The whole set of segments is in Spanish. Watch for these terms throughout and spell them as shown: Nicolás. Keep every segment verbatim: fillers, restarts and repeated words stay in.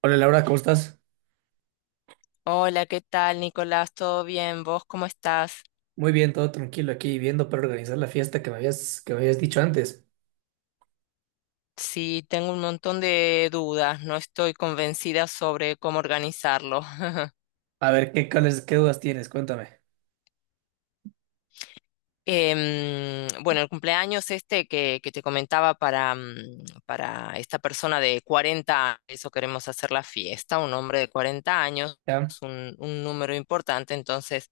Hola Laura, ¿cómo estás? Hola, ¿qué tal, Nicolás? ¿Todo bien? ¿Vos cómo estás? Muy bien, todo tranquilo aquí viendo para organizar la fiesta que me habías, que me habías dicho antes. Sí, tengo un montón de dudas, no estoy convencida sobre cómo organizarlo. A ver, ¿qué, cuáles, qué dudas tienes? Cuéntame. Em, bueno, el cumpleaños este que, que te comentaba para, mm, para esta persona de cuarenta, eso queremos hacer la fiesta, un hombre de cuarenta años, ¿Ya? es un, un número importante, entonces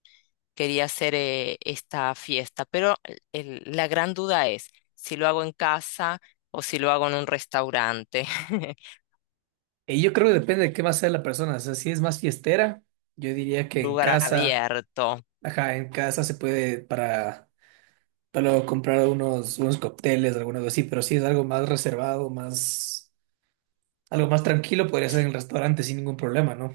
quería hacer eh, esta fiesta, pero el- la gran duda es si lo hago en casa o si lo hago en un restaurante. Y yo creo que depende de qué más sea la persona. O sea, si es más fiestera, yo diría que en Lugar casa, abierto. ajá, en casa se puede para, para luego comprar unos, unos cócteles, alguna cosa así, pero si es algo más reservado, más, algo más tranquilo, podría ser en el restaurante sin ningún problema, ¿no?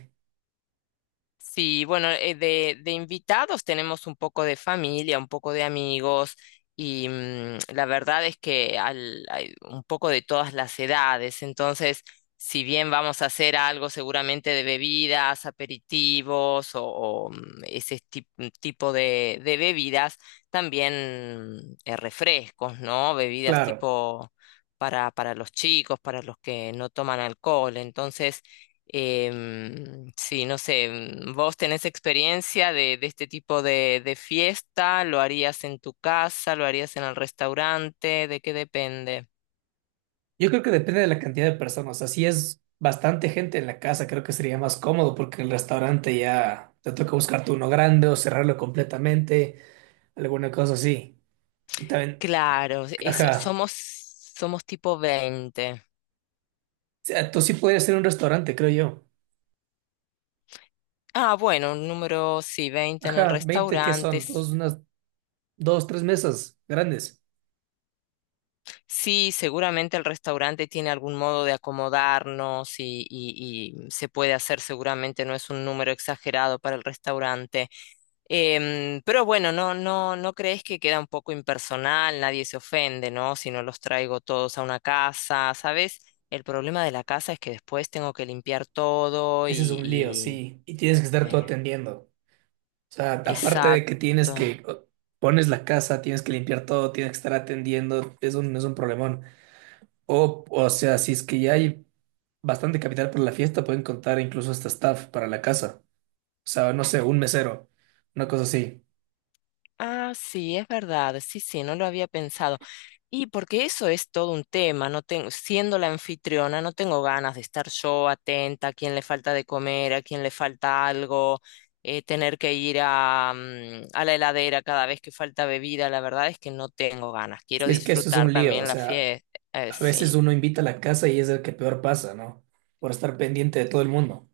Sí, bueno, eh, de, de invitados tenemos un poco de familia, un poco de amigos y mm, la verdad es que al- hay un poco de todas las edades. Entonces, si bien vamos a hacer algo seguramente de bebidas, aperitivos o, o, mm, ese tip- mm, tipo de, de bebidas, también eh, refrescos, ¿no? Bebidas Claro. tipo para, para los chicos, para los que no toman alcohol. Entonces, Em, sí, no sé, mm, ¿vos tenés experiencia de, de este tipo de, de fiesta? ¿Lo harías en tu casa? ¿Lo harías en el restaurante? ¿De qué depende? Yo creo que depende de la cantidad de personas. Así es bastante gente en la casa, creo que sería más cómodo porque el restaurante ya te toca buscarte uno grande o cerrarlo completamente, alguna cosa así. Y también, Claro, eso, ajá, somos, somos tipo veinte. o sea, tú sí podrías ser un restaurante, creo yo. Ah, bueno, un número, sí, veinte en el Ajá, veinte, que restaurante, son, dos, unas, dos, tres mesas grandes. Sí, seguramente el restaurante tiene algún modo de acomodarnos y, y- y se puede hacer, seguramente no es un número exagerado para el restaurante. Em, pero bueno, no, no, no crees que queda un poco impersonal, nadie se ofende, ¿no? Si no los traigo todos a una casa, ¿sabes? El problema de la casa es que después tengo que limpiar todo y, Ese es un lío, y, sí. Y tienes que estar tú eh, atendiendo. O sea, aparte de que tienes exacto. que, o- pones la casa, tienes que limpiar todo, tienes que estar atendiendo, es un, es un problemón. O, o sea, si es que ya hay bastante capital para la fiesta, pueden contar incluso hasta staff para la casa. O sea, no sé, un mesero, una cosa así. Ah, sí, es verdad, sí, sí, no lo había pensado. Y porque eso es todo un tema, no tengo, siendo la anfitriona, no tengo ganas de estar yo atenta a quién le falta de comer, a quién le falta algo, eh, tener que ir a, mm, a la heladera cada vez que falta bebida, la verdad es que no tengo ganas, quiero Y es que eso es disfrutar un lío, o también la sea, fiesta. a veces uno invita a la casa y es el que peor pasa, ¿no? Por estar pendiente de todo el mundo.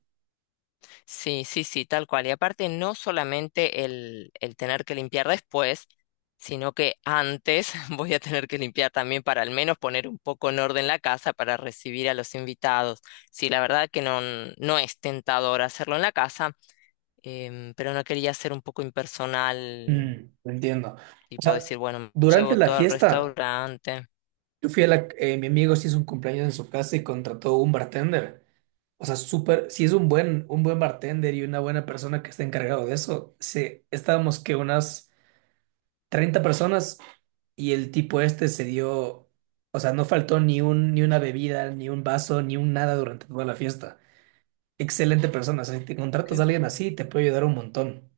Sí, sí, sí, tal cual. Y aparte, no solamente el, el tener que limpiar después, sino que antes voy a tener que limpiar también para al menos poner un poco en orden la casa para recibir a los invitados. Sí, la verdad que no, no es tentador hacerlo en la casa, em, pero no quería ser un poco impersonal, Mm, entiendo. O tipo sea, decir, bueno, durante llevo la todo al fiesta, restaurante. yo fui a la, eh, mi amigo se hizo un cumpleaños en su casa y contrató un bartender. O sea, súper, si es un buen, un buen bartender y una buena persona que está encargado de eso, sí, estábamos que unas treinta personas y el tipo este se dio, o sea, no faltó ni un, ni una bebida, ni un vaso, ni un nada durante toda la fiesta. Excelente persona, o sea, si te contratas Qué a alguien bueno. así, te puede ayudar un montón.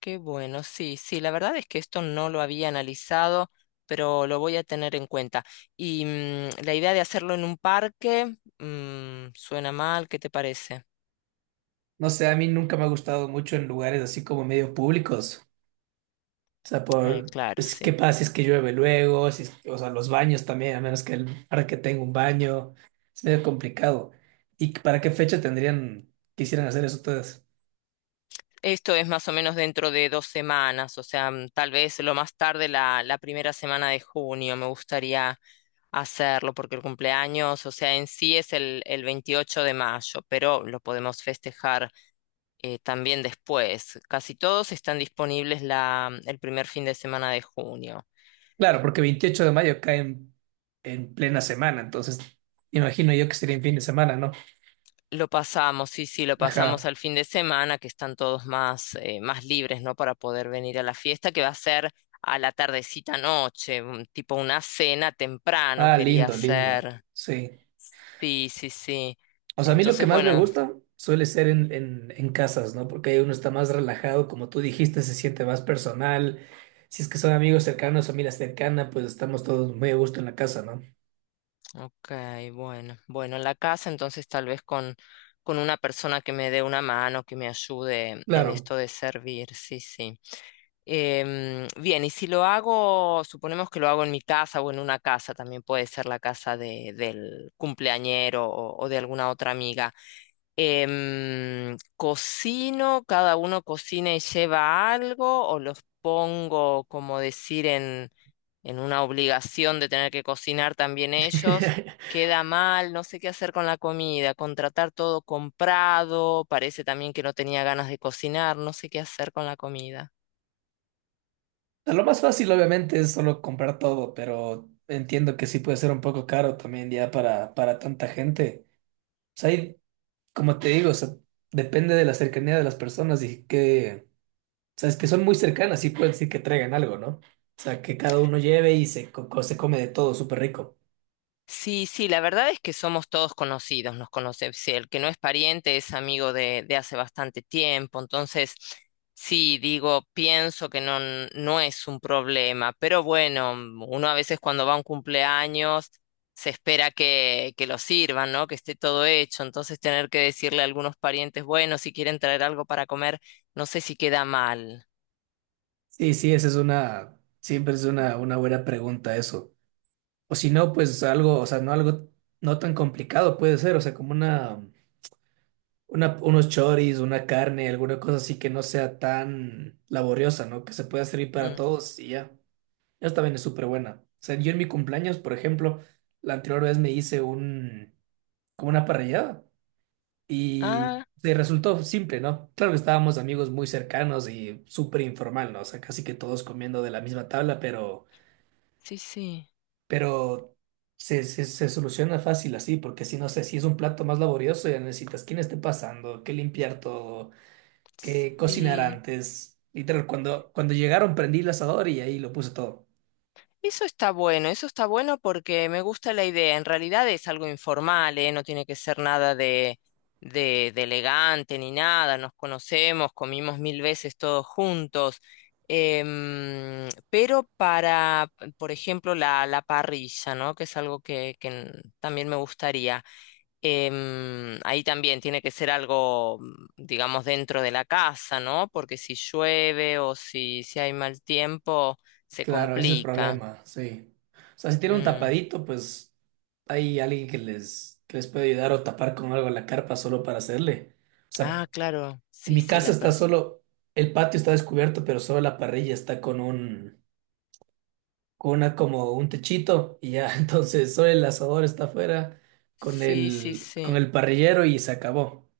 Qué bueno, sí, sí, la verdad es que esto no lo había analizado, pero lo voy a tener en cuenta. Y mm, la idea de hacerlo en un parque, mm, suena mal, ¿qué te parece? No sé, a mí nunca me ha gustado mucho en lugares así como medio públicos. O sea, Eh, por, claro, pues, ¿qué sí. pasa si es que llueve luego? Si es- O sea, los baños también, a menos que el parque tenga un baño. Es medio complicado. ¿Y para qué fecha tendrían, quisieran hacer eso ustedes? Esto es más o menos dentro de dos semanas, o sea, mm, tal vez lo más tarde la, la primera semana de junio me gustaría hacerlo, porque el cumpleaños, o sea, en sí es el, el veintiocho de mayo, pero lo podemos festejar eh, también después. Casi todos están disponibles la, mm, el primer fin de semana de junio. Claro, porque veintiocho de mayo cae en, en plena semana, entonces imagino yo que sería en fin de semana, ¿no? Lo pasamos, sí, sí, lo pasamos Ajá. al fin de semana, que están todos más, eh, más libres, ¿no? Para poder venir a la fiesta, que va a ser a la tardecita noche, un- tipo una cena temprano Ah, quería lindo, lindo. hacer. Sí. Sí, sí, sí. O sea, a mí lo que Entonces, más me bueno, gusta suele ser en, en, en, casas, ¿no? Porque ahí uno está más relajado, como tú dijiste, se siente más personal. Si es que son amigos cercanos, familia cercana, pues estamos todos muy a gusto en la casa, ¿no? ok, bueno, bueno, en la casa entonces tal vez con, con una persona que me dé una mano, que me ayude en Claro. esto de servir, sí, sí. Em, bien, y si lo hago, suponemos que lo hago en mi casa o en una casa, también puede ser la casa de, del cumpleañero o, o de alguna otra amiga. Em, cocino, cada uno cocina y lleva algo, o los pongo, como decir, en, en una obligación de tener que cocinar también ellos. Queda mal, no sé qué hacer con la comida, contratar todo comprado, parece también que no tenía ganas de cocinar, no sé qué hacer con la comida. O sea, lo más fácil, obviamente, es solo comprar todo, pero entiendo que sí puede ser un poco caro también ya para, para tanta gente. O sea, hay como te digo, o sea, depende de la cercanía de las personas y que, sabes que son muy cercanas, y pueden decir que traigan algo, ¿no? O sea, que cada uno lleve y se, co- co- se come de todo, súper rico. Sí, sí, la verdad es que somos todos conocidos, nos conocemos. Sí, el que no es pariente es amigo de, de hace bastante tiempo. Entonces, sí, digo, pienso que no, n- no es un problema. Pero bueno, mm, uno a veces cuando va a un cumpleaños se espera que, que lo sirvan, ¿no? Que esté todo hecho. Entonces, tener que decirle a algunos parientes, bueno, si quieren traer algo para comer, no sé si queda mal. Sí, sí, esa es una, siempre es una, una buena pregunta eso. O si no, pues algo, o sea, no algo no tan complicado puede ser, o sea, como una, una, unos choris, una carne, alguna cosa así que no sea tan laboriosa, ¿no? Que se pueda servir para Mm. todos y ya. Esa también es súper buena. O sea, yo en mi cumpleaños, por ejemplo, la anterior vez me hice un, como una parrillada y Ah, se resultó simple, ¿no? Claro que estábamos amigos muy cercanos y súper informal, ¿no? O sea, casi que todos comiendo de la misma tabla, pero, sí, sí. pero se, se, se soluciona fácil así, porque si no sé, si es un plato más laborioso, ya necesitas quién esté pasando, qué limpiar todo, qué cocinar Sí. antes. Literal, cuando, cuando llegaron prendí el asador y ahí lo puse todo. Eso está bueno, eso está bueno porque me gusta la idea. En realidad es algo informal, ¿eh? No tiene que ser nada de, de, de elegante ni nada. Nos conocemos, comimos mil veces todos juntos. Em, pero para, por ejemplo, la, la parrilla, ¿no? Que es algo que, que n- también me gustaría. Em, ahí también tiene que ser algo, mm, digamos, dentro de la casa, ¿no? Porque si llueve o si, si hay mal tiempo, se Claro, ese es el complica. problema, sí. O sea, si tiene un Mm, tapadito, pues hay alguien que les, que les puede ayudar o tapar con algo la carpa solo para hacerle. O sea, Ah, claro, en sí, mi sí, casa la está pers solo, el patio está descubierto, pero solo la parrilla está con un, con una como un techito y ya, entonces solo el asador está afuera con sí, sí, el, con sí. el parrillero y se acabó.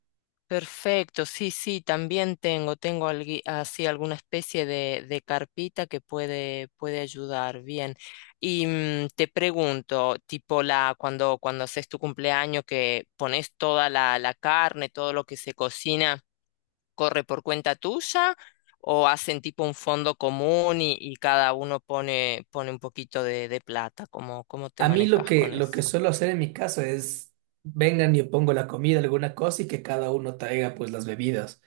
Perfecto, sí, sí, también tengo, tengo algui- así alguna especie de, de carpita que puede, puede ayudar, bien. Y mm, te pregunto, tipo la, cuando, cuando haces tu cumpleaños, que pones toda la, la carne, todo lo que se cocina, ¿corre por cuenta tuya? ¿O hacen tipo un fondo común y, y cada uno pone, pone un poquito de, de plata? ¿Cómo, cómo te A mí lo manejas que, con lo que eso? suelo hacer en mi casa es, vengan y yo pongo la comida, alguna cosa y que cada uno traiga pues las bebidas.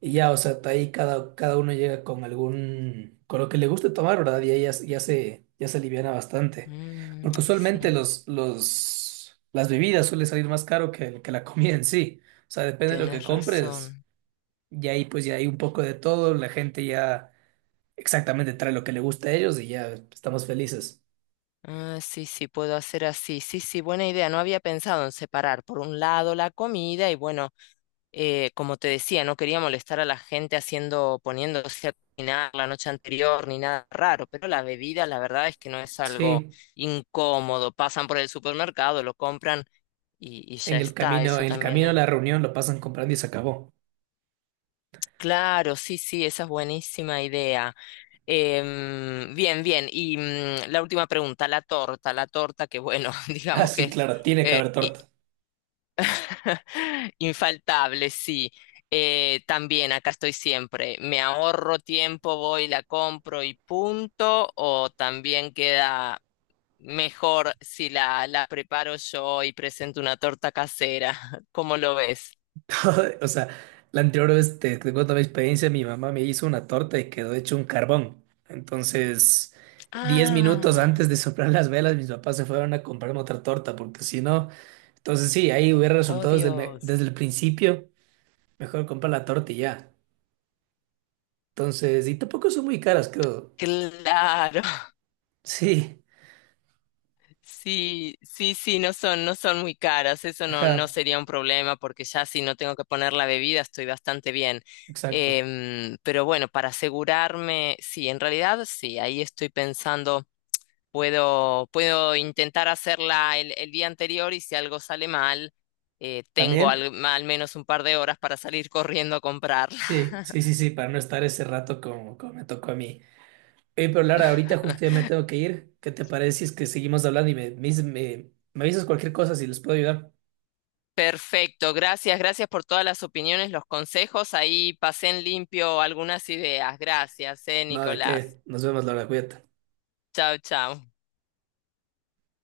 Y ya, o sea, está ahí cada, cada uno llega con algún, con lo que le guste tomar, ¿verdad? Y ahí ya, ya se, ya se aliviana bastante. Mm, Porque usualmente sí, los, los, las bebidas suele salir más caro que, que la comida en sí. O sea, depende de lo que tenés compres. razón. Y ahí pues ya hay un poco de todo, la gente ya exactamente trae lo que le gusta a ellos y ya estamos felices. Ah, sí, sí, puedo hacer así. Sí, sí, buena idea. No había pensado en separar por un lado la comida y bueno, eh, como te decía, no quería molestar a la gente haciendo, poniéndose a cocinar la noche anterior ni nada raro, pero la bebida, la verdad es que no es algo Sí, incómodo. Pasan por el supermercado, lo compran y, y ya en el está. camino, Eso en el también camino a es... la reunión lo pasan comprando y se acabó. Claro, sí, sí, esa es buenísima idea. Em, bien, bien. Y mm, la última pregunta, la torta, la torta, que bueno, Ah, digamos que sí, es claro, tiene que eh, haber i- torta. infaltable, sí. Eh, también acá estoy siempre. ¿Me ahorro tiempo, voy, la compro y punto? ¿O también queda mejor si la, la preparo yo y presento una torta casera? ¿Cómo lo ves? O sea, la anterior vez te, te cuento mi experiencia, mi mamá me hizo una torta y quedó hecho un carbón. Entonces, diez minutos antes Ah, de soplar las velas, mis papás se fueron a comprarme otra torta, porque si no, entonces sí, ahí hubiera oh resultado desde el, me- desde Dios. el principio, mejor comprar la torta y ya. Entonces, y tampoco son muy caras, creo. Claro. Sí, Sí, sí, sí, no son, no son muy caras, eso no, no ajá, sería un problema porque ya si no tengo que poner la bebida estoy bastante bien. exacto. Em, pero bueno, para asegurarme, sí, en realidad sí, ahí estoy pensando, puedo, puedo intentar hacerla el, el día anterior y si algo sale mal, eh, tengo ¿También? al, al menos un par de horas para salir corriendo a comprarla. Sí, sí, sí, sí, para no estar ese rato como, como me tocó a mí. Eh, pero Lara, ahorita justo ya me tengo que ir. ¿Qué te parece si es que seguimos hablando y me, me, dices- me me avisas cualquier cosa si les puedo ayudar? Perfecto, gracias, gracias por todas las opiniones, los consejos. Ahí pasé en limpio algunas ideas. Gracias, eh, Nada de Nicolás. qué. Nos vemos, Lara, cuídate. Chao, chao.